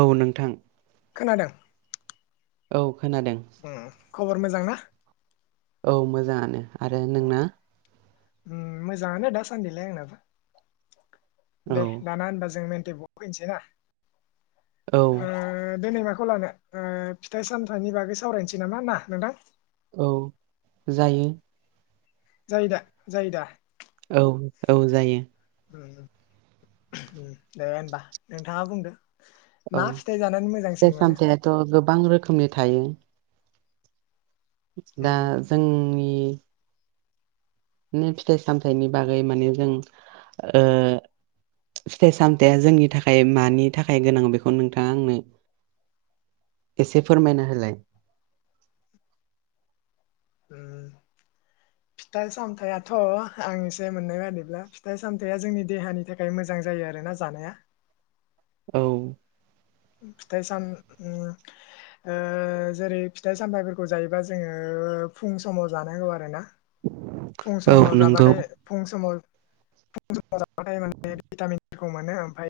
औ नोंथां खोनादों औ खोनादों उम खबर मोजां ना औ मोजांङानो आरो नोंना? उम मोजांङानो दासान्दिलाय आंनाबो औ दे दाना होनबा जों मेन दे बेआव फैनिसैना औ ओ देनै मा खौ लानो फिथाइ सामथाइनि बागै सावरायनोसै नामा ना नोंथां औ जायो जायो दा जायो दा। औ औ जायो। उम उम दे होनबा नोंथाङा बुंदो औ मा जानानै मोजांसिन फिथाइ मोनो सामथायाथ' गो बां रोखोमनि थायो उम दा जोंनि [inaudible] नि फिथाइ सामथायाइनि बागै माने जों ओ फिथाइ सामथाया जोंनि थाखाय मानि थाखाय गोनां बेखौ नोंथाङा आंनो एसे फोरमायना होलाय। उम फिथाइ सामथाइाथ' आं एसे मोननाय बादिब्ला फिथाइ सामथाइया जोंनि देहानि थाखाय मोजां जायो आरोना जानाया। औ फिथाइ साम उम ओ जेरै फिथाइ सामथायाइफोरखौ जायोबा जोङो फुं समाव जानांगौ आरोना फुं औ समाव नंगौ जाबाथाय फुं समाव फुं समाव जाबाथाय माने भितामिनफोरखौ मोनो ओमफ्राय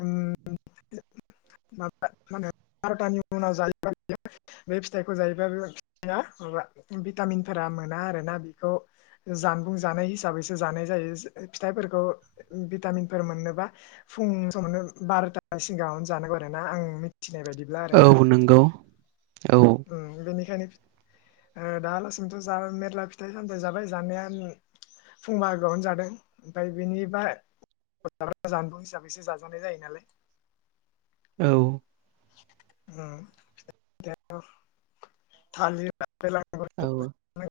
उम [inaudible] बारतानि उनाव जायोबा बियो बे फिथाइखौ जायोबा बे फिथाइया माबा भितामिनफोरा मोना आरोना बेखौ जानबुं जानाय हिसाबैसो जानाय जायो फिथाइफोरखौ भिटामिनफोर मोननोबा फुं समावनो बार'थानि सिगाङावनो जानांगौ आरो ना आं मि थिनाय बायदिब्ला औ आरोना नंगौ औ बेनिखायनो ओ दालासिमथ' जा मेर्ला फिथाइ सामथाइ जाबाय जानाया फुं बाहागोआवनो जादों ओमफ्राय बेनि बा जानबुं हिसाबैसो जाजानाय जायो नालाय औ उम [inaudible] थालिर, आपेल [inaudible] औ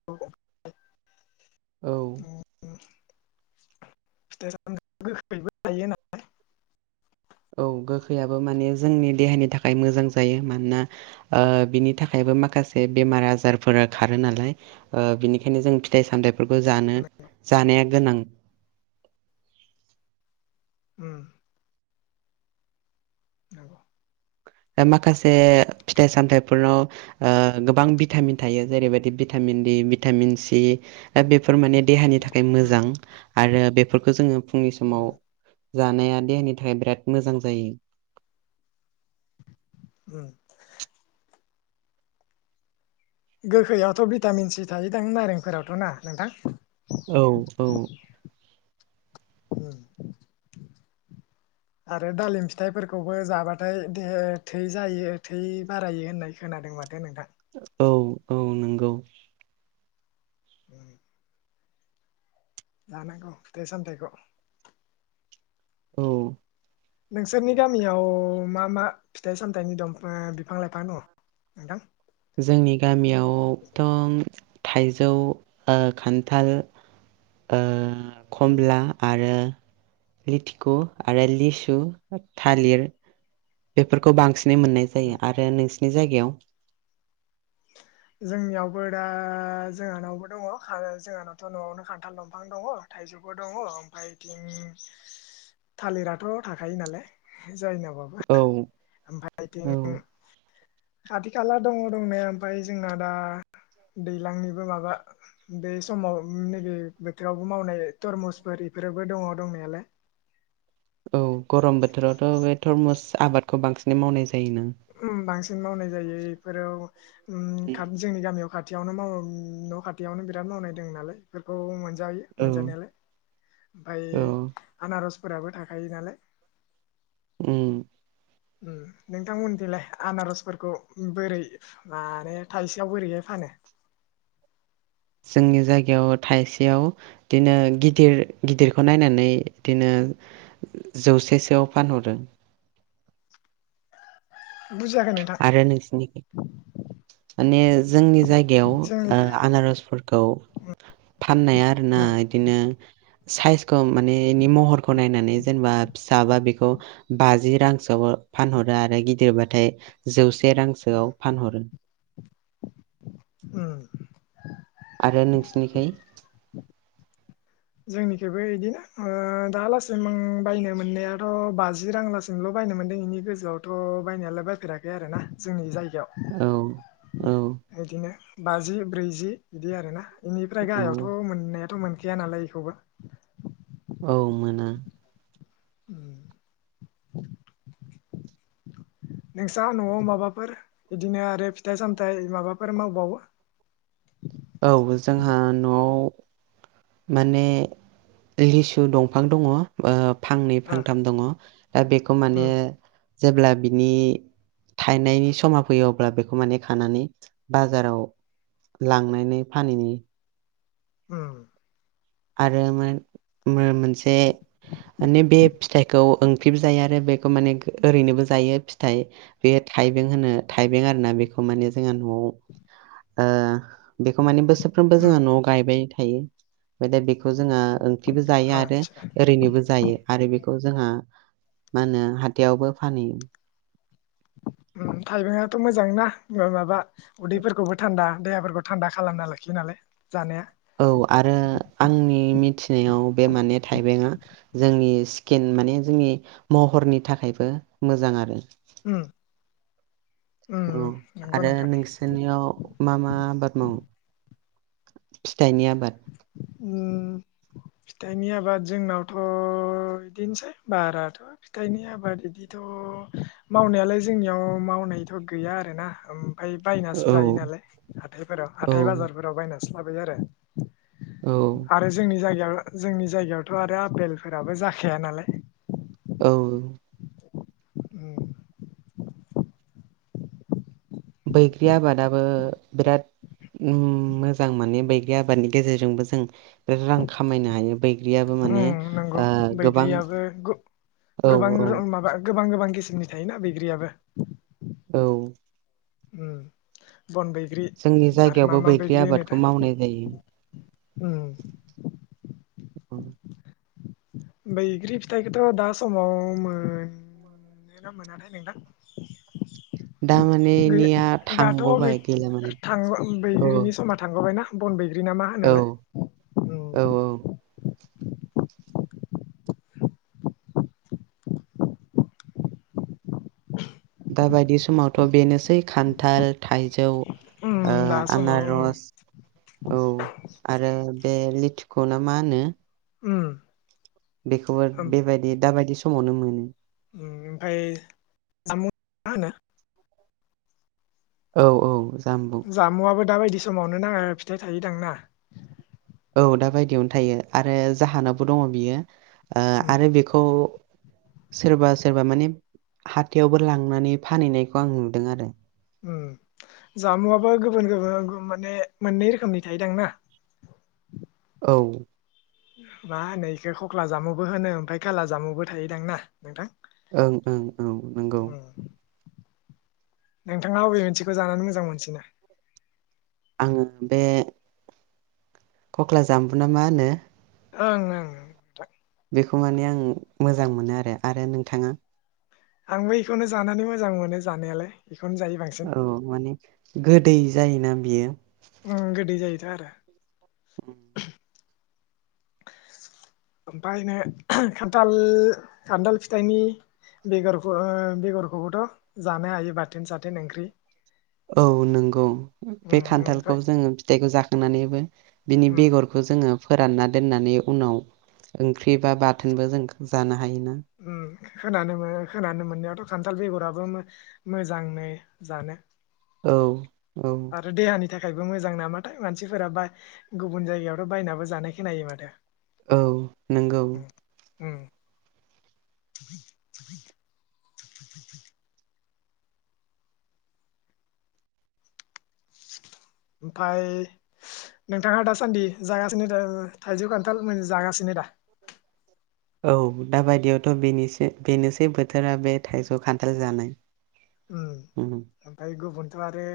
[inaudible] [inaudible] औ फिथाइ सामथाया गोखैबो थायो नालाय औ गोखैयाबो माने जोंनि देहानि थाखाय मोजां जायो मानोना ओ बिनि थाखायबो माखासे बेमार आजारफोरा खारो नालाय ओ बिनिखायनो जों फिथाइ सामथाइ फोरखौ जानो होनना जानाया गोनां उम नंगौ माखासे फिथाइ सामथाइफोरनाव ओ गोबां भिटामिन थायो जेरैबायदि भिटामिन दि भिटामिन सि बेफोर माने देहानि थाखाय मोजां उम आरो बे फोरखौ जोङो फुंनि उम समाव जानाया देहानि थाखाय बिराद मोजां जायो। उम गोखैआवथ भिटामिन सि थायोदां नारेंफोरावथ ना नोंथां औ औ उम आरो दालिम फिथाइफोरखौबो जाबाथाय देहाया थै जायो थै बारायो होननाय खोनादों माथो नोंथां औ औ नोंगौ। उम जानांगौ फिथाइ सामथाइखौ। औ। नोंसोरनि गामियाव मा मा फिथाइ सामथायाइनि दंफा- बिफां लाइफां दं नोंथां! जोंनि गामियाव थ। थाइजौ ओ खान्थाल ओ। उम खमला उम आरो। लिथिखु आरो लिसु थालिर बेफोरखौ बांसिन मोननाय जायो आरो नोंसोर नि जायगायाव जोंनियावबो दा जोंहानावबो दङ जोंहानावथ नआवनो खान्थाल दंफां दङ थाइजौबो दङ ओमफफ्राय बिथिं थालिराथ थाखायो नालाय जायनाव बो औ ओमफाय औ इथिं खाथि खाला दङ दंनाय ओमफाय जोंना दा दैज्लांनिबो माबा बे समाव नैबे बोथोरावबो मावनाय तरमुसबादि फोराबो दङ दंनायालाय औ गरम बोथोरावथ बे थरमुस आबादखौ बांसिन मावनाय जायो। उम बांसिन मावनाय जायो। बेफोराव उम थाब जोंनि गामियाव खार खाथियावनो मावो उम न' खाथियावनो बिराद मावनाय दङ नालाय बेफोरखौ मोनस जायो औ मोनजानायालाय ओमफाय औ आनार फोराबो थाखायो नालाय। उम। उम नोंथांमोनखैलाय आनारसफोरखौ बोरै माने थाइसेयाव बोरैहाय फानो? [inaudible] जोंनि जायगायाव थाइसेयाव इदिनो गिदिर गिदिरखौ नायनानै इदिनो जौसेसोआव फानहरो। बुजियाखै नोंथां आरो नोंसिनिखै माने जोंनि जायगायाव ओ जोंनिखै आनारसफोरखौ फाननाया आरोना उम इदिनो साइजखौ माने बेनि महरखौ नायनानै जेनेबा फिसाबा बेखौ बाजि रांसोआवओ फानहरो आरो गिदिरबाथाय जौस से रांसोआव फानहरो। ‌ उम। आरो नोंसिनिखै? जोंनिखैबो इदिनो ओ दालासिम आं बायनो मोननायाथ' बाजि रांलासिमल' बायनो मोनदों बेनि गोजौआवथ' बायनायालाय बायफेराखै आरोना जोंनि जाय गायाव औ औ इदिनो बाजि ब्रैजि बिदि आरोना। बेनिफ्राय औ गाहायावथ' मोननाया मोनखाया नालाय। खौबो। औ मोना। नोंसा न'आव माबाफोर इदिनो आरो फिथाइ सामथाय माबाफोर मावबावो? औ जोंहा न'आव माने लिसु दंफां दङ ओ फांनै ओ फांथाम दङ दा बेखौ माने उम जेब्ला बिनि थायनायनि समा फैयो अब्ला बेखौ माने खानानै बाजाराव लां नानै फानैयो उम। आरो मोन मो मोन से माने बे फिथाइखौ ओंख्रिबो जायो आरो बेखौ माने गो ओरैनोबो जायो फिथाइ बेयो थाइबें होनो थाइबें आरोना बेखौ माने जोंहा न'आव ओ बेखौ माने बोसोरफ्रोमबो उम जोंहा न'आव गायबाय थायो। ओमफ्राय दा बेखौ जोंङा ओंख्रिबो जायो आरो आदसा ओरैनोबो जायो आरो बे खौ जोंहा मा होनो हाथाइयावबो फानहैयो। उम थाइबेंआथ' मोजांना उम माबा उदैफोरखौबो थान्दा देहाफोरखौ थान्दा खालामना लाखियो नालाय जानाया औ आरो आंनि मिथिनायाव बे माने थाइबेंआ जोंनि स्किन माने जोंनि महरनि थाखायबो मोजां आरो। उम। उम औ नंगौ आरो नोंथां नोंसोरनियाव मा मा आबाद मावो थाइनि आबाद? ओम फिथाइनि आबाद जोंनावथ' बिदिनोसै बाराथ' फिथाइनि आबाद बिदिथ' मावनायालाय जोंनियाव मावनायथ' गैया आरोना ओम फ्राय बायनासो औ जायो नालाय हाथायफोराव हाथाय औ बाजारफोराव बायनानै स्लाबाय आरो औ आरो जोंनि जायगायाव जोंनि जायगायावथ' आरो आपेलफोराबो जाखाया नालाय। औ। उम। बैग्रि आबादाबो बिराद मोजां उम माने बैग्रि आबादनि गेजेरजोंबो जों बिराद रां खामायनो हायो बैग्रियाबो उम माने ओ गोबां बैग्रियाबो गो औ गोबां औ रो माबा गोबां गोबां किसिमनि थायोना बैग्रियाबो। औ। उम। बन बैग्रि जोंनि आरो मा जायगायावबो मा बैग्रि आबादखौ होनोथाय मावनाय जायो। उम। औ बैग्रि फिथाइखौथ' दा समाव मोनोना मोनाथाय नोंथां? दा माने गै- इनिया दाथ' गै- थांग'बाय गैला माने थां औ। बैग्रिनि समा थांग'बायना बन बै ग्रिना मा औ होनोलाय? औ उम। दाबादि समावथ' बेनोसै खान्थाल थाइजौ उम ओ दा समाव आनार'स औ आरो बे लि थिख'ना मा होनो? [inaudible] बेखौबो ओमफ्राय बेबादि दाबादि स समावनो मोनो। ओमफाय जामु मा होनो? औ औ। जामबुं जामुवाबो दाबायदि समावनो नाङा फिथाइ थायोदांना? औ दाबादियावनो थायो आरो जाहानावबो दङ बियो। ओ आरो बेखौ सोरबा सोरबा माने हाथायावबो लांनानै फानहैनायखौ आं नुदों आरो। उम जामुआबो गोबोन गोबोन माने मोननै रोखोमनि थायोदां ना? औ। मा होनो इखौ खख्ला जामुबो होनो ओमफाय खाला जामुबो थायोदां ना नोंथां? ओं ओं औ नंगौ। उम नोंथाङा अबे मोनसेखौ जानानै मोजां मोनसिनो? आङो बे खख्ला जामबुना मा होनो? ओं ओं [unintelligible] बेखौ माने आं मोजां मोनो आरो। आरो नोंथाङा? आंबो इखौनो जानानै मोजां मोनो जानायालाय। बेखौनो जायो बांसिन औ माने गोदै जायोना बियो। ओं गोदै जायोथ' आरो। ओमफाय नो खान्थाल खान्थाल फिथाइनि बेगरफो ओ बेगरखौबोथ' जानो हायो बाथोन साथोन ओंख्रि। औ नंगौ। उम बे खान्थालखौ ओमफ्राय जोङो फिथाइखौ जा नानैबो बिनि उम बेगरखौ जोङो फोरानना दोननानै उनाव ओंख्रि बा बाथोनबो जों जाना उम खानानो मो खोनानो मोननायावथ' खान्थाल बेगरा बो मोजांनो जानो। औ। औ आरो देहानि था खायबो मोजां नामाथाय, मानसिफोरा बा गुबुन जायगायावथ' बायनाबो जानाय खोनायो माथो। औ नोंगौ उ [inaudible] ओमफाय नोंथाङा दासान्दि जागासिनो दा थाइजौ खान्थाल जागासिनो दा? औ दाबायदियावथ' बेनेसे बेनोसै बोथोरा बे थाइजौ खान्थाल जानाय। ओमफ्राय गुबुन थ' आरो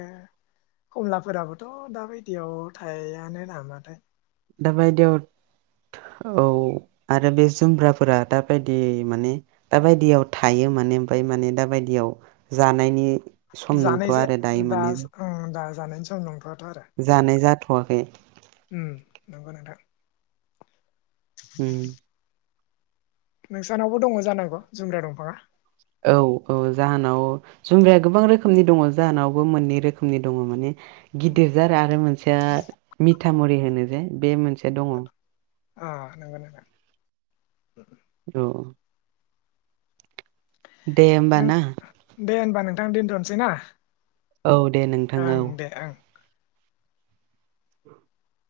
खमलाफोराबोथ' दा बायदियाव थायानो नामाथाय? दाबायदियाव औ आरो बे जुमब्राफोरा दाबायदि माने दाबायदियाव थायो माने ओमफ्राय माने दाबायदियाव जानायनि सम [unintelligible] नंथ'आ आरो दायो माने दास उम दास जानायनि सम नंथ'या दा। जानाय जाथ'वाखै। उम नंगौ नोंथां। उम [inaudible] नोंसानावबो दङ जानांगौ जुमब्रा दंफाङा? औ औ जाहानाव जुम्ब्राया गोबां रोखोमनि दङ जाहानावबो मोननै रोखोमनि दङ माने गिदिर जार आरो मोनसेया मिथा मरि होनो। [unintelligible] बे मोनसे दङ औ ओ नोंगौ ना [unintelligible] [inaudible] औ। दे होमबा नों ना। दे होनबा नोंथां दोनथ'नोसै ना। औ दे नोंथां औ। ओं दे ओं [inaudible]